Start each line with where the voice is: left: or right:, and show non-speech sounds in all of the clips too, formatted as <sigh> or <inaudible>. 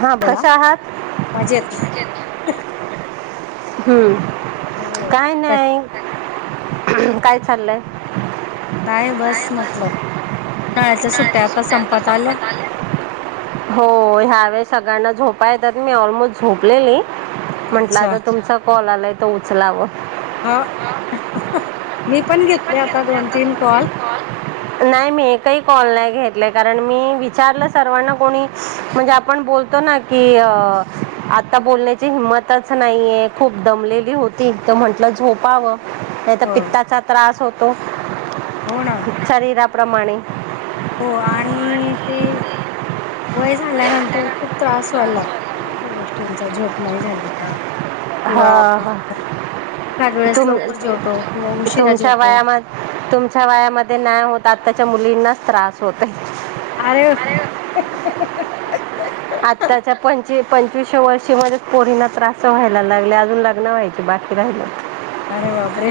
right: हा
left: बोला
right: कस आहात?
left: मजेत
right: हम्म.
left: हो काय
right: हम् काय चाललंय
left: नाही बस म्हटलं उन्हाळ्याच्या सुट्ट्या आता संपात आल्या
right: हो ह्यावेळेस सगळ्यांना झोपा येतात मी ऑलमोस्ट झोपलेली म्हंटलं
left: अच्छा
right: तर तुमचा कॉल आलाय तो उचलावं
left: हा
right: मग
left: मी पण घेतेत आता दोन तीन कॉल
right: नाही मी एकही कॉल नाही घेतला कारण मी विचारलं सर्वांना कोणी म्हणजे आपण बोलतो ना की अ आता बोलण्याची हिंमत च नाहीये खूप दमलेली होती तर म्हंटलं झोपावं नाही तर
left: हो
right: पित्ताचा त्रास तो
left: हो ना
right: शरीर प्रमाणे
left: हो आणि ते
right: ते
left: वय झाल्यानंतर खूप त्रास व्हायला. अश्या गोष्टींचा झोप नाही झाली का? किंवा
right: हा.
left: आपण
right: हा.
left: एखाद वेळेस लवकर जेवतो किंवा उशिरा
right: तुमच्या
left: जेवतो
right: वया तुमच्या वयामध्ये नाही होत - - आताच्या मुलींनाच त्रास होतयं.
left: आरे! हं
right: आत्ताच्या पंच पंचवीसशे वर्षी मध्येच पोरींना त्रास व्हायला लागले अजून लग्न व्हायचे बाकी राहिलं.
left: अरे बापरे!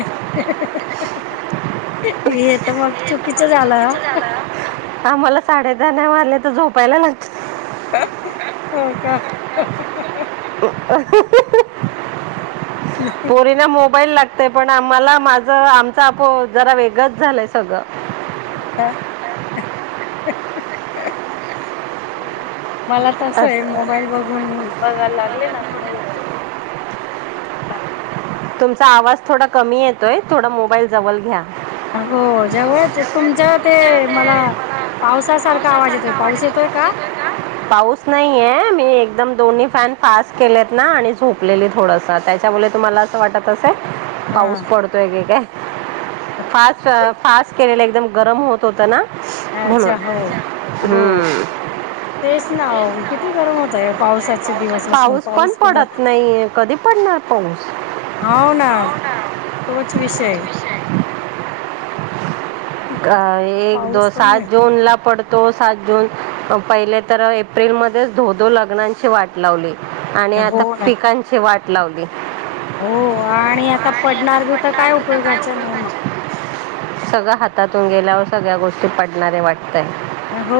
left: हे तर मग चुकी - -
right: मग चुकीचं
left: झालं.
right: झालं आम्हाला साडे दहा न मारल्या तर झोपायला लागत.
left: हो का?
right: <inaudible> पोरीना मोबाईल लाग - - ते पण आम्हाला माझ आमचा आपो जरा वेगंच झालंय सगळं - -
left: हो का? नाही हो. मला तसं आहे
right: असं.
left: मोबाईल बघून बघायला लागले ना - - थोडा एक दोन रिल जरी बघितलं तरी झोप लागते.
right: तुमचा आवाज थोडा कमी येतोय. थोडा मोबाईल जवल घ्या.
left: हो जव तुमच्या ते मला पावसासारखा आवाज येतोय पाऊस येतोय का?
right: एकदम दोन्ही फॅन फास्ट केलेत ना आणि झोपलेली थोडंस त्याच्यामुळे तुम्हाला - - वाटत अस काय पाऊस
left: हा
right: पडतोय की काय. फास फास्ट केलेले एकदम गरम होत होतं ना. म्हणून
left: अच्छा हो हो.
right: हम्म.
left: तेच ना किती किती गरम होतय?
right: खूप त्रास होतोय
left: पावसा
right: पाऊस पण पडत नाहीये. कधी पडणार? हो. मॅम.
left: हो ना तोच
right: तोच
left: विषय
right: विषय. अ एक दो
left: पाऊस पण
right: सात जुन ला पड - - तो सात जून पहिले तर एप्रिलमध्येच धोधो लग्नांची वाट लावली. आणि
left: हो
right: आता
left: ना
right: पिकांची वाट - - लावली.
left: हो आणि आता पट - - पडणार बी तर काय उपयोगाच्या नाही मग - -
right: सगळं हातातून गेल्यावर सगळ्या गोष्टी पडणारे वाट - -
left: हो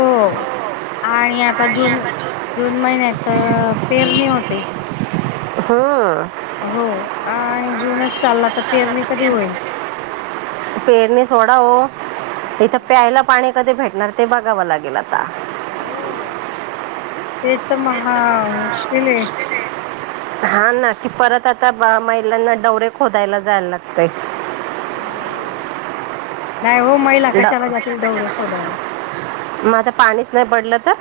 left: आणि आता जून जून महिन्यात तर पेरणी होत ते
right: हा
left: हो आणि जुनच चालला तर पेरणी कधी होईल
right: पेरनी सोडा ओ इथं प्यायला पाणी कधी भेटणार ते बघावं लागेल आता
left: हो ते तर महा मुश्किल आहे
right: हा ना कि परत आता महिलांना डौरे खोदायला जायला लागतंय
left: हो नाही हो महिला
right: ड
left: कशाला
right: पहिला
left: जातील डवरे
right: कशाला
left: खोदायला
right: जायचं? मग आता पाणीच नाही पडलं तर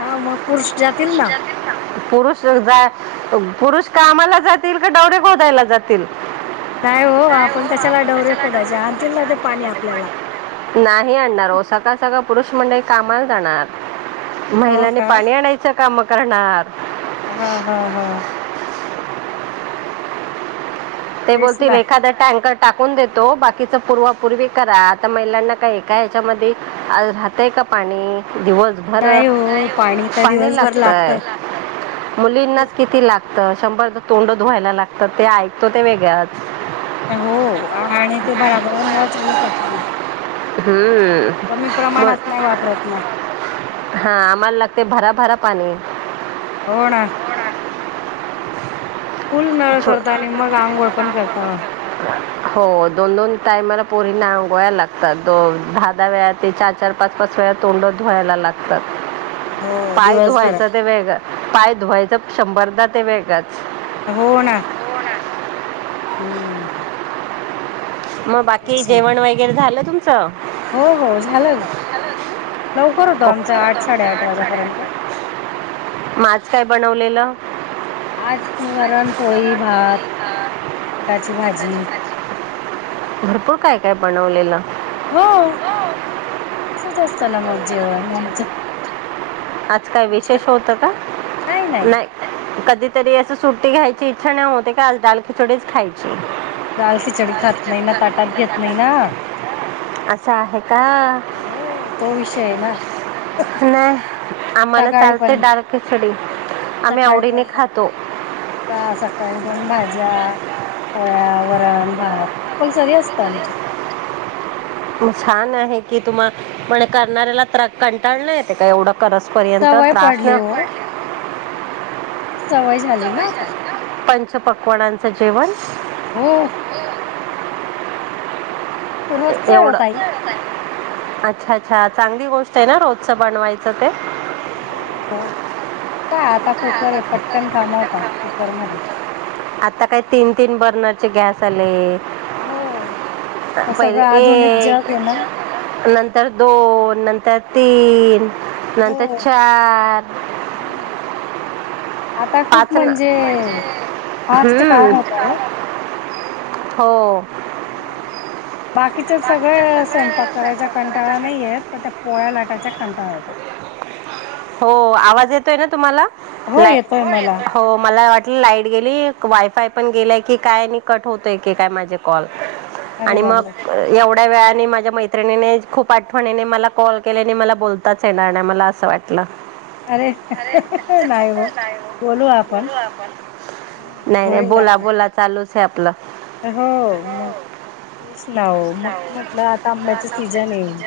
left: हा मग पुरुष जातील
right: पुरुष
left: ना
right: जातील ना पुरुष कामाला जातील का डौरे खोदायला जातील
left: नाही हो आपण कशाला डवरे खोदायचे आणतील ना ते पाणी आपल्याला
right: नाही आणणार हो सकाळ सकाळ पुरुष मंडळी कामाला जाणार
left: हो
right: महिलांनी
left: का
right: पाणी आणायचं का मग करणार
left: हा हा हा.
right: ते
left: तेच
right: बोलतील
left: ना
right: एखादा टँकर टाकून देतो बाकीच पूर्वापूर्वी करा आता महिलांना काय एक याच्यामध्ये राहतय का पाणी. दिवसभर
left: नाही हो तर
right: पाणी
left: दिवसभर लागत
right: लागतय मुलींनाच किती लागत शंभर तोंड धुवायला लागतं ते ऐ तो ते वेगळत
left: हो आणि ते बराबर चालू करताना कमी
right: हम्म.
left: प्रमाणात नाही वापरत ना
right: हा आमलाग भरा भरा पाणी
left: होना. फुल नळ करता आणि मग आंघोळ पण करता?
right: हो दोन दोन टायमाला पोरी ना आंगोयला लागतात दो दहा दहा वेळा ते चार चार पाच पाच वेळा तोंड धुवायला लागतात.
left: हो
right: पाय
left: दिवसभर
right: धुवायचं ते वेगं पाय धुवायचं शंभरदा ते वेगच.
left: हो ना. हम्म
right: मग बाकी
left: तेच ना
right: जेवण वगैरे झालं तुम?
left: हो, हो झाल,, लवकर होत,
right: ओ
left: आमच
right: आठ
left: आठ-साडे-आठ
right: साडेआठ
left: वाजेपर्यंत.
right: वाजता मग आज काय बनवलेलं?
left: आज काय वरण पोळी
right: सरळ
left: भात.
right: भात,
left: मटाची भाजी.
right: भरपूर काय काय बनवलेलं? हो सगळंच
left: चला मग
right: बनवलं
left: जेवायला आमच्या
right: जेवण. आज काय विशेष होतं का? नाही कधी तरी असं सुट्टी घ्यायची इच्छा ना होते का आज डाल खिचडीच खायची.
left: डालखिचडी खात नाही ना ताटात घेत नाही ना?
right: असं आहे. का
left: हो तो विषय आहे ना.
right: नाही आम्हाला
left: सकाळी
right: चालतंय
left: पण
right: डाल खिचडी आम्ही
left: सकाळी
right: आवडीने
left: पण
right: खातो.
left: हो का सकाळी दोन भाज्या, पोळ्या, वरण, भात कंपल्सरी असतं आमच्यात.
right: खूप छान आहे की तुम्हा म्हणजे करणाऱ्याला त्रा कंटाळा नाही येते का एवढं करूसपर्यंत
left: सवय
right: त्रास
left: पडली
right: नाही
left: हो
right: <unintelligible>
left: ती सवय झाली ना आता.
right: पकवानांचं जेवण
left: हो. रोजचं आहे हो ताई.
right: एवढं अच्छा अच्छा चांगली गोष्ट आहे ना रोजचं बनवायचं ते.
left: हो. काय आता कुकर आहे पटकन काम होता कुकरमध्ये
right: आता काय तीन-तीन बर्नरचे गॅस आले.
left: हो आता
right: पहिले
left: सगळं आधुनिक
right: एक,
left: जग आहे ना
right: नंतर दोन, नंत त्यात तीन नंतर
left: हो
right: चार <inaudible>
left: हम्म आता खूप
right: पाच ना
left: म्हणजे फास्ट
right: हम्म
left: काम होतं
right: फास्ट
left: हो.
right: होतं. हो.
left: हम्म. बाकीच्या
right: बाकीचं
left: सगळ स्वयंपाक
right: सगळं
left: करायच्या कंटाळा नाही
right: करता
left: येत पण त्या पोळ्या लाटायचा कंटाळा येतो.
right: हो. आवाज येतोय ना तुम्हाला?
left: हो
right: लाई
left: येतोय
right: होय.
left: मला
right: हो मला वाटलं लाईट गेली. वाय कायपण गेल की काय नि कट होतय की काय माझे कॉल.
left: अरे
right: आणि मग
left: बापरे!
right: एवढ्या वेळा आणि माझ्या मैत्र खूप आठवणीने मला कॉल के मला बोलताच येणार नाही मला असं वाटलं
left: अरे नाही हो बोलू आपण
right: नाही नाही
left: होईल
right: बोला
left: आपलं
right: बोला चालू सपला
left: हो मग तेच नाव मग म्हटलं आता आंब्याच सीजन येल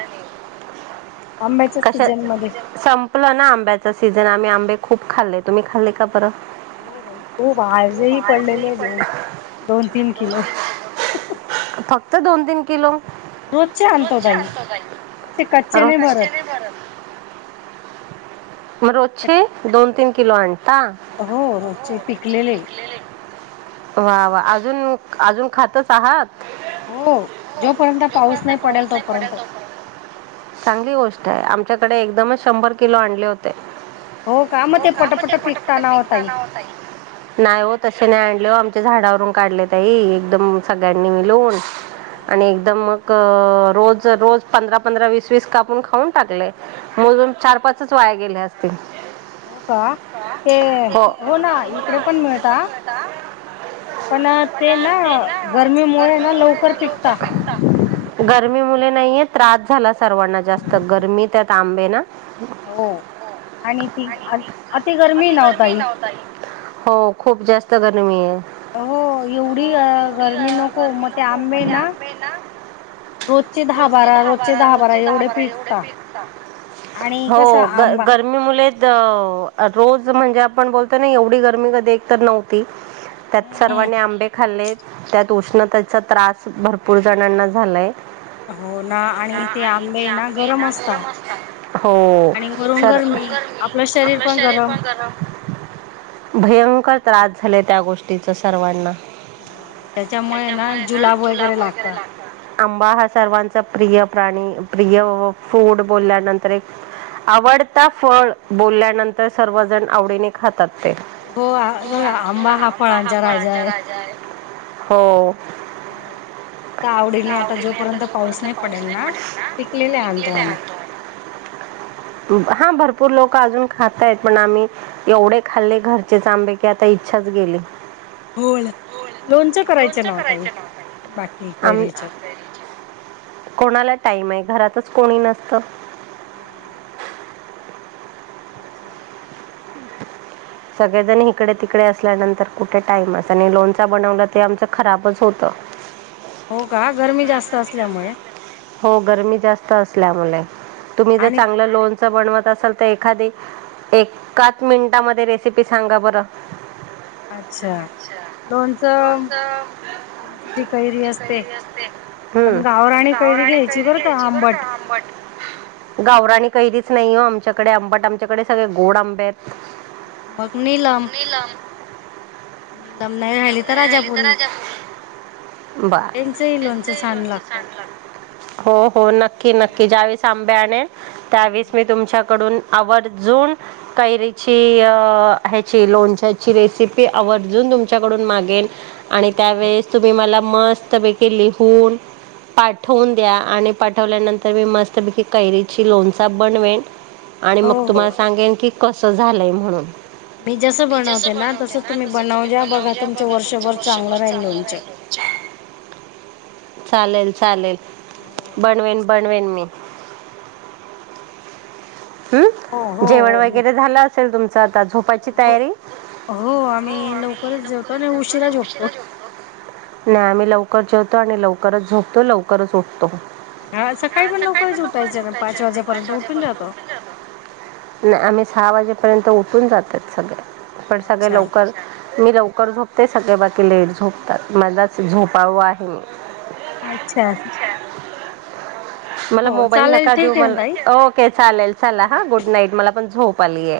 right: कश संपल ना आंब्याचा सीझन आम्ही आंबे खूप खाल्ले तुम्ही खालीये का बरं
left: हो भाई खूप आज
right: हो
left: ह
right: भाजी
left: पडलेले आहे
right: पडले
left: दोन दोन तीन किलो
right: तर दोन तीन किलो
left: रोजचे आणतो तई असे कच्चे नाही भर
right: शर मड <unintelligible> म्ह रोजचे दोन तीन किलो आणिं
left: हो रोजचे पिकलेले
right: वा वा अजून अजून खातच आहात
left: हो जोपर्यंत पाऊस नाही पडेल तोपर्यंत
right: चांगली गोष्ट आमच्याकडे एकदमच शंभर किलो आणले होते.
left: मग
right: हो का म ते
left: पिकता
right: पटपट
left: ना ओ ताई
right: पिकताना होत नाही होत नोय ओ ताई हे आणल आमच्या झाडावरून काढले ताई एकदम सगळ्यांनी मिळून आणि
left: अच्छा
right: एकदम मग रोज रोज पंधरा पंधरा वीस वीस कापून खाऊन टाकले मजून चार पाच वाया गेले गेले असतील
left: हो का ते हो ना इकडे पण मिळता पण ते ना गर्मीमुळे ना लवकर पिकतात
right: गरमी मुले नाहीे त्रास झाला सर्वांना जास्त तर गरमी त्यात आंबे ना
left: हो आणि ती अति गरमी
right: अति
left: ना ताई
right: नव्हता हो खूप जास्त गरमी आहे
left: हो एवढी
right: हो एवढी अ,
left: गरमी नको
right: गरमी
left: मग ते
right: नको
left: आंबे
right: म्हणजे
left: ना रोजचे दहा बारा रोजचे दहा बारा एवढे पीक
right: पिकतात हो ग
left: आंबा
right: गर्मी मुलेच अ रोज म्हणजे आपण बोलतोय ना एवढी गरमी कधी एक तर नव्हती त्यात
left: हम्म
right: सर्वाांनी
left: हम्म
right: आंबे खाल्ले त्यात उष्णते त्याचा त्रास भरपूर जणांना झालाय हो
left: हो ना आणि ते आंबे ना
right: आंबे ना गरम असतात हो
left: आणि वरून
right: त्यातून
left: गरमी
right: गर्मी आपलं शरीर
left: गरम
right: पण गरम भयंकर
left: त्याच्यामुळे
right: त्रास झालाय त्या त्या गोष्टीचा सर्वांना
left: हो मग त्याच्यामुळे
right: त्याचा
left: ना
right: मुळे जुलाब वगैरे लागतात आंबा हा सर्वांचा प्रिय प्राणी प्रिय हो फूड बोलल्यानंतर एक आवडता फळ बोलल्यानंतर सर्वजण आवडीने खातात ते
left: हो ब हा आंबा हा फळांचा राजा आहे.
right: हो.
left: आवडीने आता जोपर्यंत पाऊस नाही पडेल ना पिकलेला आ आणतो आम्ही.
right: आम्ही. हा भरपूर लोक अजून खातयत पण आम्ही एवढे खाल्ले घरचेच आंबे की आता इच्छाच गेली
left: बोला
right: दोन
left: लोणचं करायचं ना ओ ताई बाकी
right: आम
left: कैरीचं
right: टाईमे घरातच कोणी नसतं.
left: हम्म. अच्छा.
right: सगळेजण इिकडे तिकडे असल्यानंतर कुठे टाइमच आणि लोणचा बनवला ते आमच खराबच होत.
left: हो का गरमी जास्त असल्यामुळे
right: हो गरमी जास्त असल्यामुळे तुम्ही जर
left: आणि
right: चांगलं लोनच बनवत असाल एखादी एकाच मिनिटामध्ये रेसिपी सांगा बरं
left: अच्छा लोणचं ती कैरी असते पण गावराणी कैरी घ्यायची बरं का आंबट
right: गावराणी कैलीच नाही हो आमच्याकडे आंबाट आमच्याकडे सगळे गोड आंब्या आहेत
left: मग नीलम नाही राहिली तर राजापुरी यांचंही लोणचं छान लागतं
right: हो नक्की नक्की ज्या वेळेस त्याने त्यावेस मी तुमच्याकडून आवर्जून कैरीची ह्याची लोणच्याची रेसिपी आवर्जून तुमच्या कडून मागेन. आणि त्यावेळेस तुम्ही मला मस्त मस्तपैकी लिहून पाठवून द्या आणि पाठवल्यानंतर मी मस्तपैकी कैरीची लोणचा बनवेन आणि
left: हो
right: मग
left: हो
right: तुम्हाला सांगेन की कसं झालंय म्हणून
left: मी जसं बनवते ना तस तुम्ही बनव
right: ब नवजा बघा तुमचं वर्षभर चांगलं राहिल तुमच्या चालेल चालेल
left: हो.
right: बनवेन बनवेन मी
left: हो
right: हम्
left: हो
right: जेवण
left: हो मी
right: वगैरे झालं असेल तुमच आता झोपाची
left: हो
right: तयारी
left: ेवतो आणि
right: लवकरच जेवतो
left: उशीरा झोपतो
right: उशिरा झोपतो नाही आम्ही लवकर जेवतो आणि लवकरच झोपतो लवकरच उठतो
left: हा सकाळी पण लवकरच उठायचं ना पाच वाजेपर्यंत उठून जातो
right: नाही आम्ही सहा वाजेपर्यंत उठून जातात सगळ्यात पण सगळे
left: अच्छा.
right: लवकर लवकर झोपते सगळे बाकी लेट झोपतात माझाच झोपावा आहे मी
left: अच्छा
right: अच्छा मला
left: हो
right: मोबाईल
left: चालेल
right: नका देऊ
left: ठीक आहे ना ताई.
right: मला ओके चालेल ला हा
left: हो.
right: गुड नाईट मला पण झोप पाले